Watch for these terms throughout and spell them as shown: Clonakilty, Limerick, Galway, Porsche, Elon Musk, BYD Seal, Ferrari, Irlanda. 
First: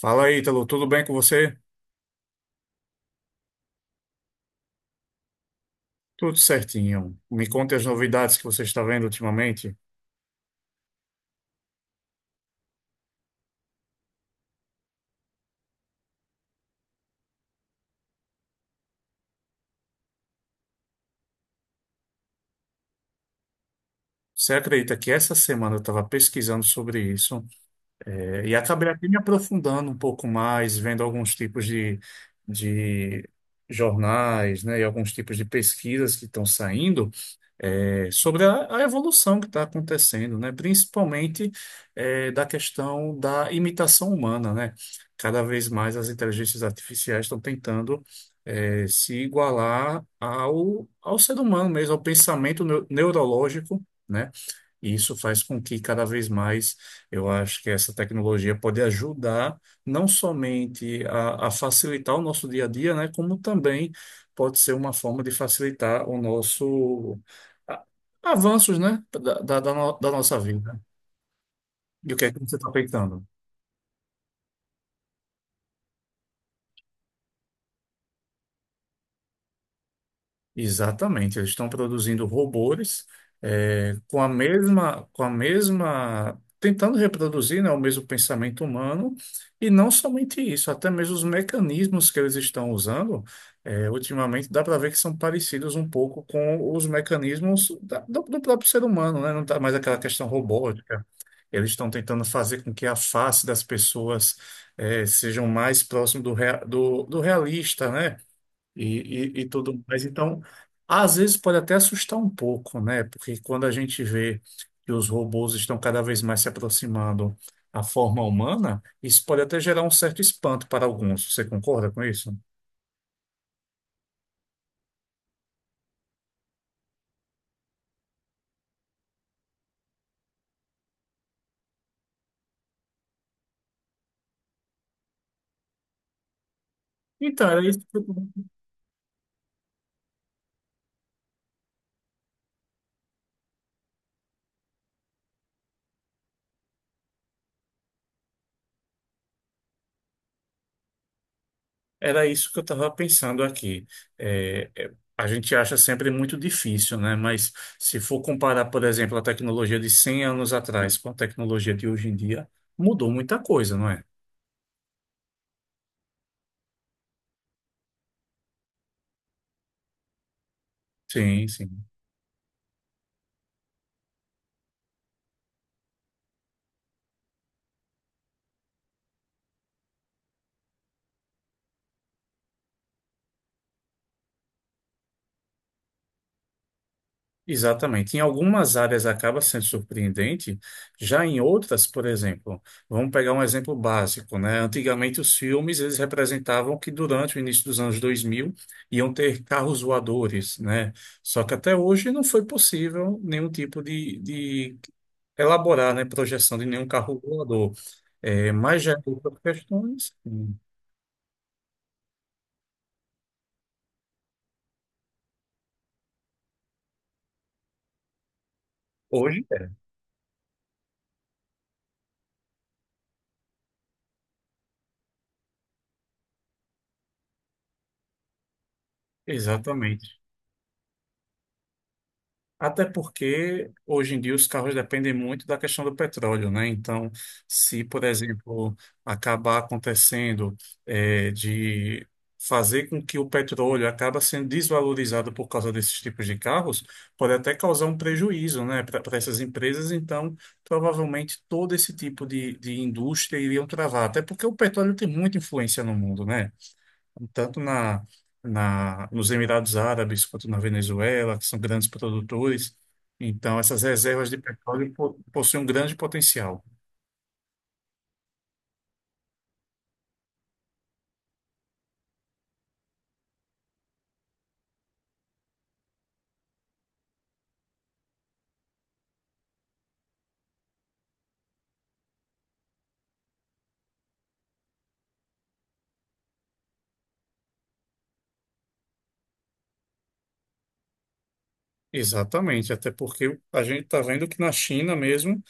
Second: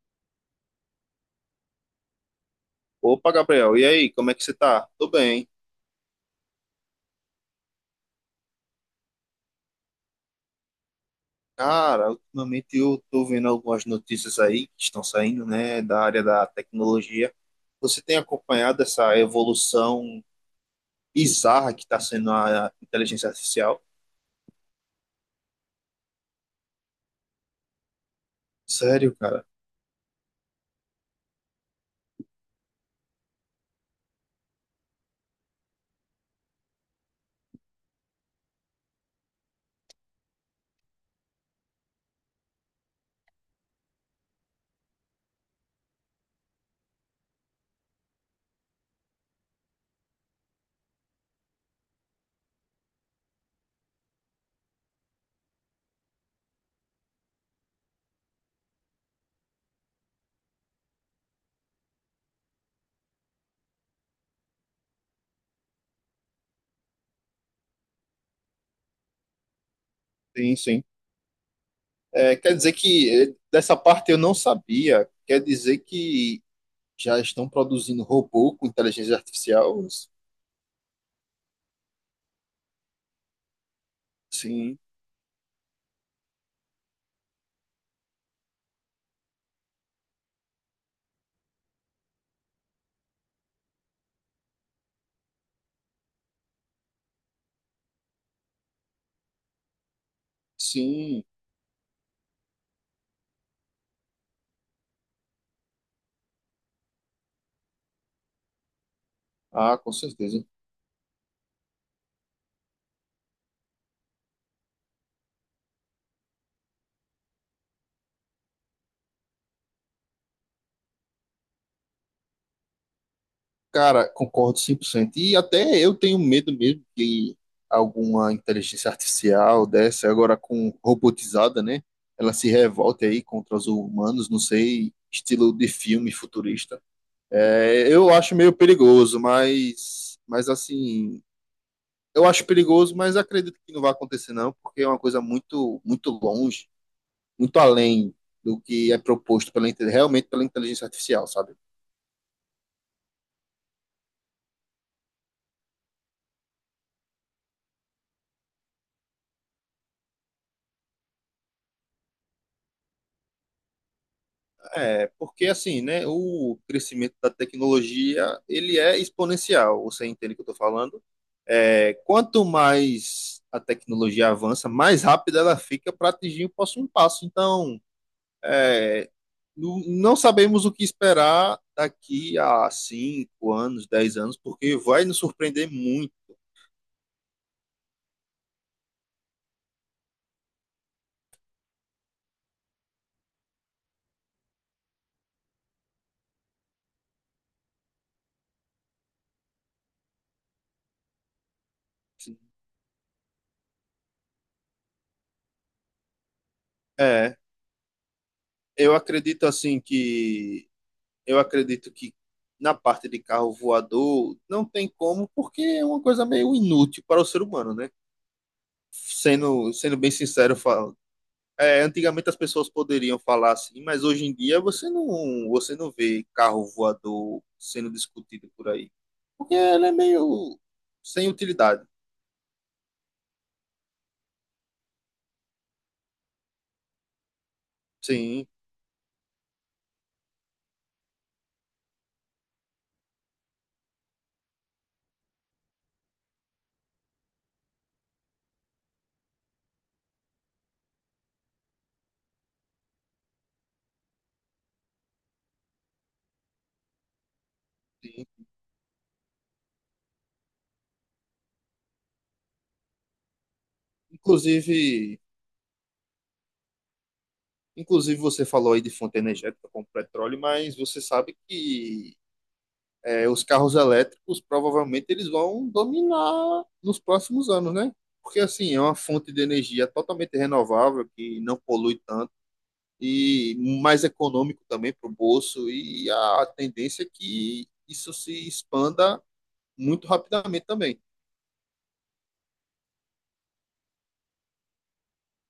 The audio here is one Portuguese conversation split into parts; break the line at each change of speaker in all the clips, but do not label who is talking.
Fala aí, Ítalo, tudo bem com você?
Opa, Gabriel, e aí, como é que você tá? Tô bem.
Tudo certinho. Me conte as novidades que você está vendo ultimamente.
Cara, ultimamente eu tô vendo algumas notícias aí que estão saindo, né, da área da tecnologia. Você tem acompanhado essa evolução bizarra que está sendo a inteligência artificial?
Você acredita que essa semana eu estava pesquisando sobre isso, e acabei aqui
Sério,
me
cara?
aprofundando um pouco mais, vendo alguns tipos de jornais, né, e alguns tipos de pesquisas que estão saindo. Sobre a evolução que está acontecendo, né? Principalmente da questão da imitação humana, né? Cada vez mais as inteligências artificiais estão tentando se igualar ao ser humano mesmo, ao pensamento neurológico, né? E isso faz com que cada vez mais eu acho que essa tecnologia pode ajudar não somente a facilitar o nosso dia a dia, né, como também pode ser uma forma de facilitar o nosso a- avanços, né, da, da, da no- da nossa
Sim,
vida.
sim.
E o que é
É,
que você
quer
está
dizer que
pensando?
dessa parte eu não sabia. Quer dizer que já estão produzindo robô com inteligência artificial?
Exatamente, eles estão produzindo robôs
Sim,
com a mesma, tentando reproduzir, né, o mesmo pensamento humano, e não somente isso, até mesmo os mecanismos que eles estão usando, ultimamente dá para ver que são parecidos um pouco com os mecanismos do próprio ser humano, né? Não tá mais aquela questão robótica.
sim.
Eles estão tentando fazer com que a face das pessoas sejam mais próximo do realista, né? E
Ah,
tudo
com
mais. Então,
certeza.
às vezes pode até assustar um pouco, né? Porque quando a gente vê que os robôs estão cada vez mais se aproximando à forma humana, isso pode até gerar um certo espanto para alguns. Você concorda com isso?
Cara, concordo 100%. E até eu tenho medo mesmo que alguma inteligência artificial dessa, agora com robotizada, né? Ela se revolte aí contra os humanos, não sei, estilo de filme futurista.
Então, era isso
É,
que eu
eu acho meio perigoso, mas assim, eu acho perigoso, mas acredito que não vai acontecer não, porque é uma coisa muito, muito longe, muito além do que é proposto pela, realmente pela inteligência artificial, sabe?
Era isso que eu estava pensando aqui. A gente acha sempre muito difícil, né? Mas se for comparar, por exemplo, a tecnologia de 100 anos atrás com a tecnologia de hoje em dia, mudou muita coisa, não é?
É, porque assim, né, o crescimento da tecnologia, ele é exponencial, você entende o que eu estou falando?
Sim, sim.
É, quanto mais a tecnologia avança, mais rápida ela fica para atingir o próximo passo. Então, é, não sabemos o que esperar daqui a 5 anos, 10 anos, porque vai nos surpreender muito.
Exatamente. Em algumas áreas acaba sendo surpreendente, já em outras, por exemplo, vamos pegar um exemplo básico, né? Antigamente os filmes eles representavam que durante o início dos anos 2000 iam ter carros voadores, né? Só que até hoje não foi possível nenhum tipo de, elaborar, né, projeção de nenhum carro
É,
voador. É, mas já
eu
em outras
acredito assim
questões,
que eu acredito que na parte de carro voador não tem como, porque é uma coisa meio inútil para o ser humano, né?
hoje é.
Sendo, sendo bem sincero, eu falo, é, antigamente as pessoas poderiam falar assim, mas hoje em dia você não vê carro voador sendo discutido por aí. Porque ele é
Exatamente.
meio sem utilidade.
Até porque hoje em dia os carros dependem muito da questão do petróleo, né? Então, se, por
Sim,
exemplo, acabar acontecendo de fazer com que o petróleo acaba sendo desvalorizado por causa desses tipos de carros, pode até causar um prejuízo, né, para essas empresas. Então, provavelmente todo esse tipo de indústria iriam travar, até porque o petróleo tem muita influência no mundo, né? Tanto
sim.
nos Emirados Árabes quanto na Venezuela, que são grandes produtores. Então, essas reservas de petróleo
Inclusive,
possuem um grande potencial.
inclusive você falou aí de fonte energética como petróleo, mas você sabe que é, os carros elétricos provavelmente eles vão dominar nos próximos anos, né? Porque assim, é uma fonte de energia totalmente renovável que não polui tanto e mais econômico também para o bolso e a tendência é que isso se expanda muito rapidamente também.
Exatamente, até porque a gente está vendo que na China mesmo,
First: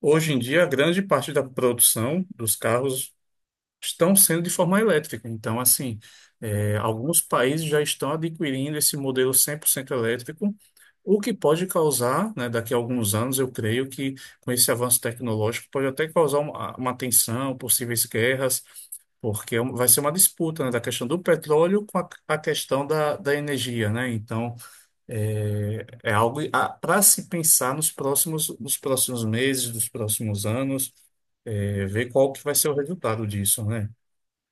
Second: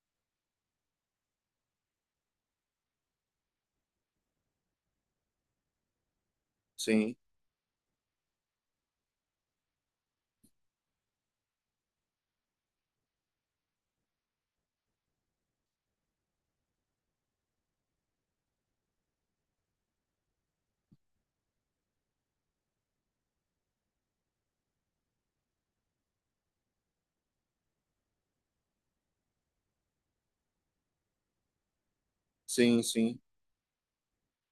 hoje em dia, a grande parte da produção dos carros estão sendo de forma elétrica. Então, assim,
Sim,
alguns países já estão adquirindo esse modelo 100% elétrico, o que pode causar, né, daqui a alguns anos, eu creio que com esse avanço tecnológico pode até causar uma tensão, possíveis guerras, porque vai ser uma disputa, né, da questão do petróleo com a questão da energia, né? Então, é algo para se pensar nos próximos meses, nos próximos anos, ver qual que vai ser o
sim, sim.
resultado disso, né?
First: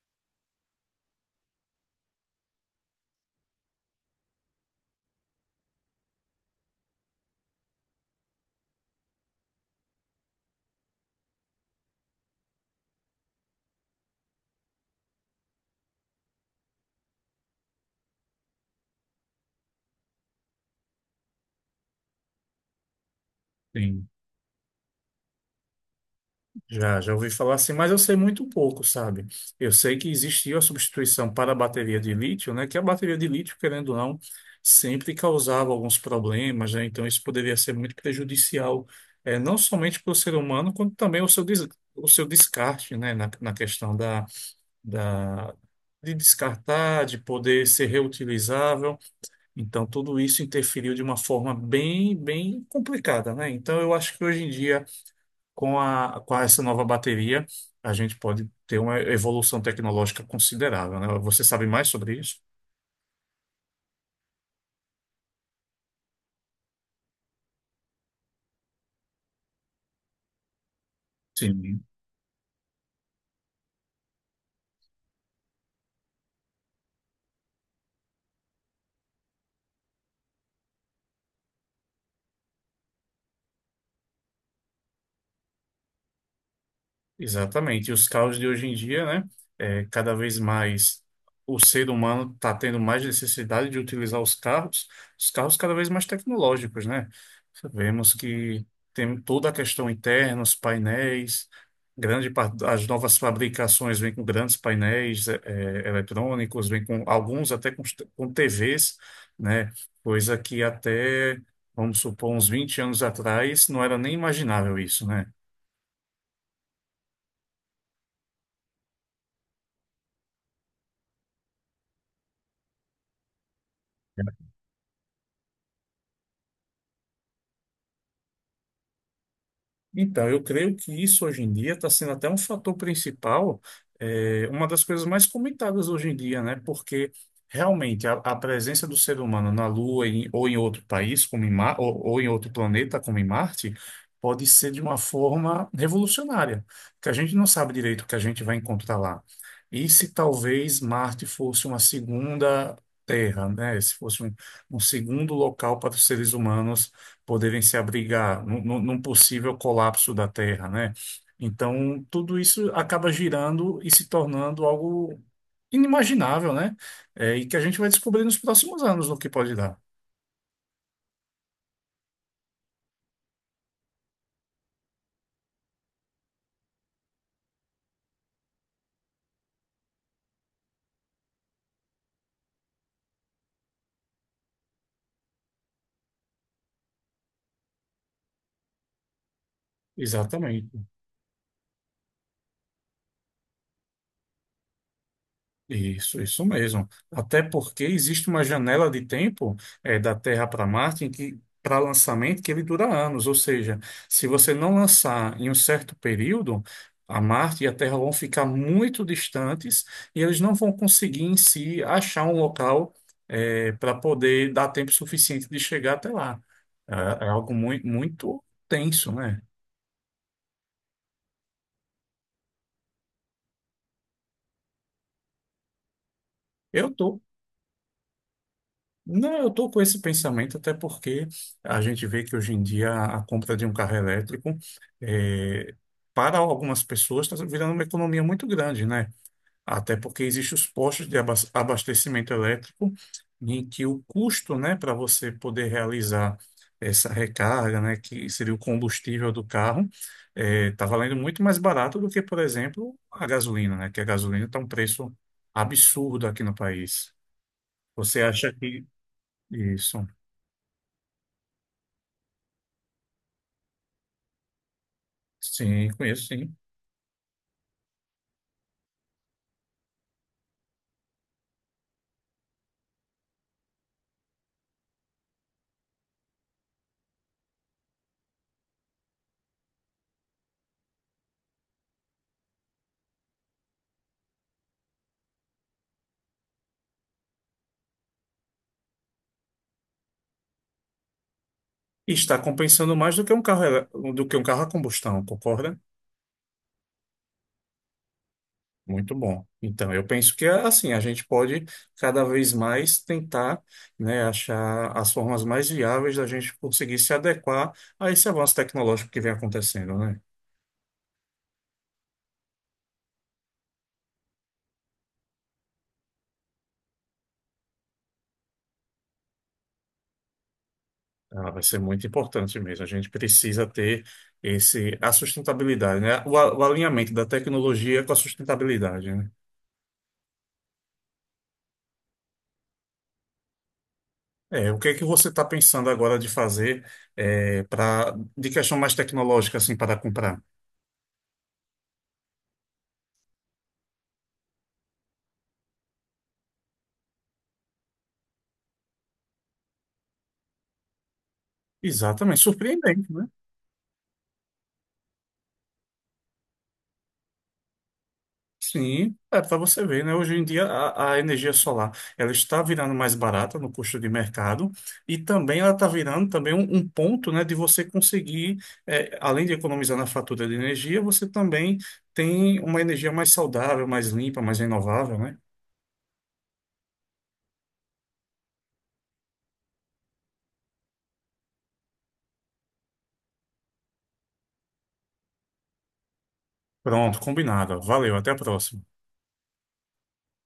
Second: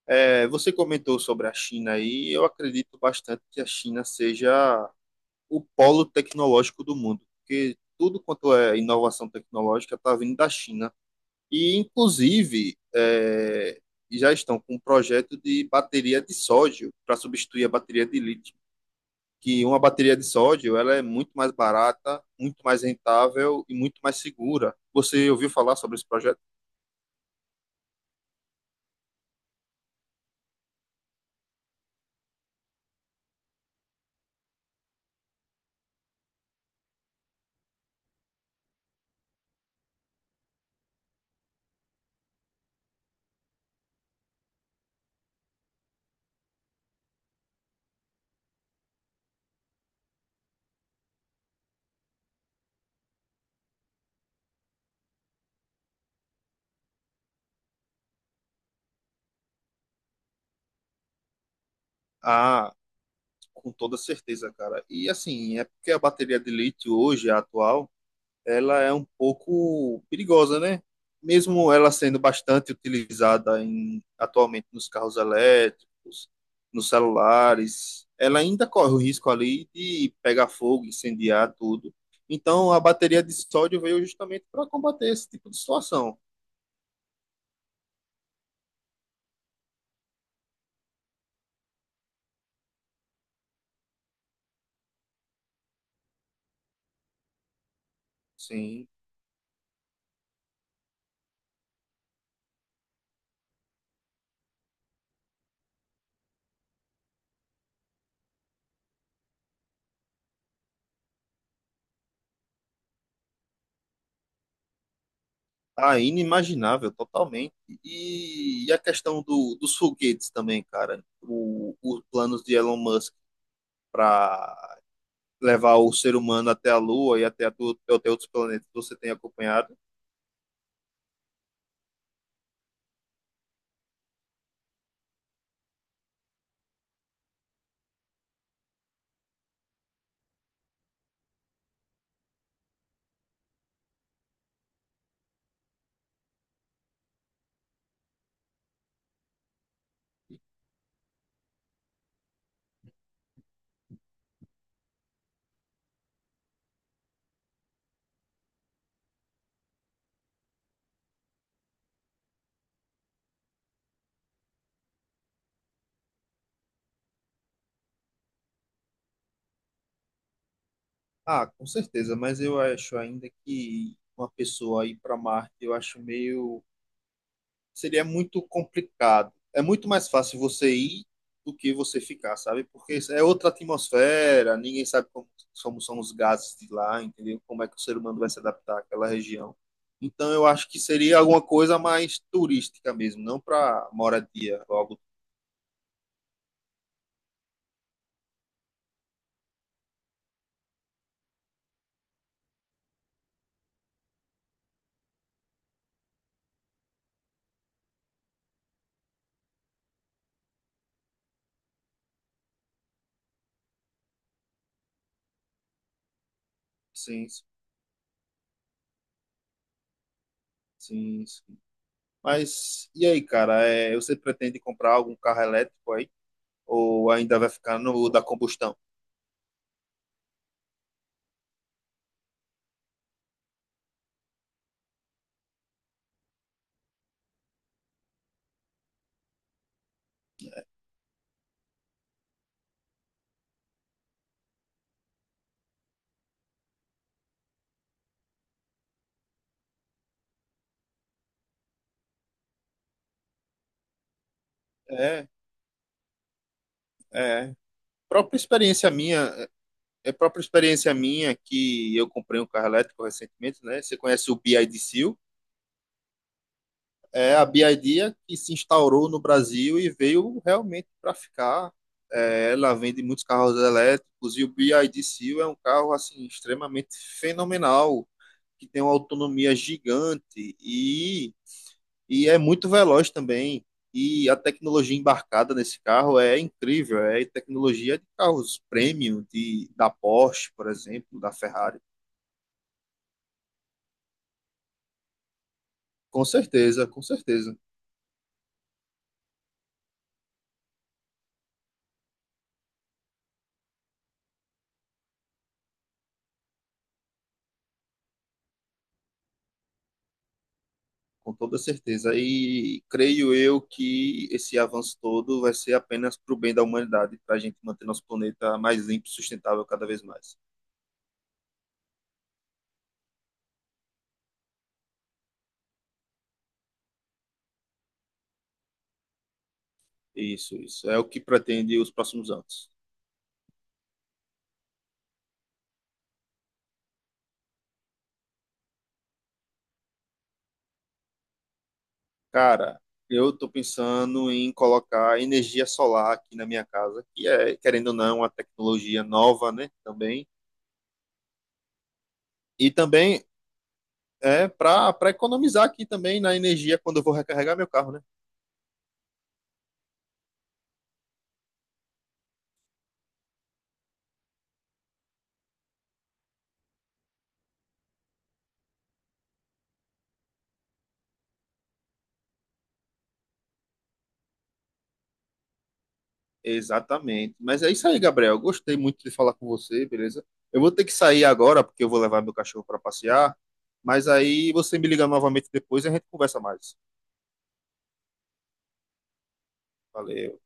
É, você comentou sobre a China aí, eu acredito bastante que a China seja o polo tecnológico do mundo, porque tudo quanto é inovação tecnológica está vindo da China. E, inclusive, é, já estão com um projeto de bateria de sódio para substituir a bateria de lítio. Que uma bateria de sódio ela é muito mais barata, muito mais rentável e muito
Sim,
mais segura. Você ouviu falar sobre esse projeto?
já ouvi falar assim, mas eu sei muito pouco, sabe? Eu sei que existiu a substituição para a bateria de lítio, né? Que a bateria de lítio, querendo ou não, sempre causava alguns problemas, né? Então isso poderia ser muito prejudicial, não somente para o ser humano, quanto também o seu, o seu descarte, né? Na questão da, de descartar, de poder ser reutilizável. Então tudo isso interferiu de uma forma bem, bem complicada, né? Então eu acho que hoje em dia com essa nova bateria, a gente pode ter uma evolução tecnológica considerável, né? Você sabe mais sobre isso?
Ah, com toda certeza, cara. E assim, é porque a bateria de lítio hoje, a atual, ela é um pouco perigosa, né? Mesmo
Sim.
ela sendo bastante utilizada em, atualmente nos carros elétricos, nos celulares, ela ainda corre o risco ali de pegar fogo, incendiar tudo. Então, a bateria de sódio veio justamente para combater esse tipo de situação.
Exatamente. E os carros de hoje em dia, né? É, cada vez mais o ser humano está tendo mais necessidade de utilizar os carros cada vez mais tecnológicos, né? Sabemos que
Sim,
tem toda a questão interna, os painéis, grande parte das novas fabricações vem com grandes painéis eletrônicos, vem com alguns até com TVs, né? Coisa que até, vamos supor, uns 20 anos atrás não era nem imaginável isso, né?
tá inimaginável totalmente. E a questão do, dos foguetes também, cara. O, os planos de Elon Musk para levar o ser humano até a Lua e até, até outros planetas, você tem acompanhado?
Então, eu creio que isso hoje em dia está sendo até um fator principal, uma das coisas mais comentadas hoje em dia, né? Porque realmente a presença do ser humano na Lua em- ou em outro país, como em Mar, ou em outro planeta, como em Marte, pode ser de uma forma revolucionária, que a gente não sabe direito o que a gente vai encontrar lá. E se talvez Marte fosse uma segunda Terra, né? Se fosse um segundo local para os seres humanos poderem se abrigar num possível colapso da Terra, né? Então, tudo isso acaba girando e se tornando algo inimaginável, né? É, e que a gente vai descobrir nos próximos anos no que pode dar.
Ah, com certeza, mas eu acho ainda que uma pessoa ir para Marte, eu acho meio. Seria muito complicado. É muito mais fácil você ir do que você ficar, sabe? Porque é outra atmosfera, ninguém sabe como, como são os gases de lá, entendeu? Como é que o ser humano vai se adaptar àquela região. Então, eu acho que
Exatamente.
seria alguma coisa mais turística mesmo, não para moradia, algo.
Isso mesmo. Até porque existe uma janela de tempo da Terra para Marte em que para lançamento que ele dura anos, ou seja, se você não lançar em um certo período, a Marte e a Terra vão ficar muito distantes e eles não vão conseguir em si achar um local para poder dar tempo suficiente de chegar até lá. É,
Sim,
é algo muito, muito tenso, né?
sim. Mas e aí, cara? É, você pretende comprar algum carro elétrico aí?
Eu
Ou
tô
ainda vai ficar no da combustão?
Não, eu estou com esse pensamento até porque a gente vê que hoje em dia a compra de um carro elétrico, eh, para algumas pessoas, está virando uma economia muito grande, né? Até porque existem os postos de abastecimento elétrico em que o custo, né, para você poder realizar essa recarga, né, que seria o combustível do carro, está valendo muito mais barato do que, por exemplo, a gasolina, né? Que a gasolina está um preço
É,
absurdo aqui no país.
é.
Você
Própria
acha que
experiência minha, é
isso?
é própria experiência minha que eu comprei um carro elétrico recentemente, né? Você conhece o BYD Seal?
Sim, conheço, sim.
É a BYD é que se instaurou no Brasil e veio realmente para ficar. É, ela vende muitos carros elétricos e o BYD Seal é um carro assim extremamente fenomenal, que tem uma autonomia gigante e é muito veloz também. E a tecnologia embarcada nesse carro é incrível, é tecnologia de carros premium, de, da Porsche, por exemplo, da Ferrari.
E está compensando mais do que um carro, do que um carro a combustão, concorda?
Com certeza, com certeza,
Muito bom. Então, eu penso que assim, a gente pode cada vez mais tentar, né, achar as formas mais viáveis da gente conseguir se adequar a esse avanço tecnológico que vem acontecendo, né?
com toda certeza. E creio eu que esse avanço todo vai ser apenas para o bem da humanidade, para a gente manter nosso planeta mais limpo e sustentável cada vez mais.
Ah, vai ser muito importante mesmo. A gente precisa ter esse, a sustentabilidade, né? O alinhamento da tecnologia com a sustentabilidade, né?
Isso, isso. É o que pretende os próximos anos.
É, o que é que você está pensando agora de fazer para de questão mais tecnológica assim para comprar?
Cara, eu tô pensando em colocar energia solar aqui na minha casa, que é, querendo ou não, uma tecnologia nova, né? Também.
Exatamente,
E
surpreendente,
também
né?
é para economizar aqui também na energia quando eu vou recarregar meu carro, né?
Sim, é para você ver, né? Hoje em dia a energia solar ela está virando mais barata no custo de mercado e também ela está virando também um ponto, né, de você conseguir, além de economizar na fatura de energia, você também tem uma energia mais saudável, mais limpa, mais renovável, né?
Exatamente. Mas é isso aí, Gabriel. Gostei muito de falar com você, beleza? Eu vou ter que sair agora porque eu vou levar meu cachorro para passear. Mas aí você me liga novamente depois e a gente conversa mais.
Pronto, combinado. Valeu, até a próxima.
Valeu.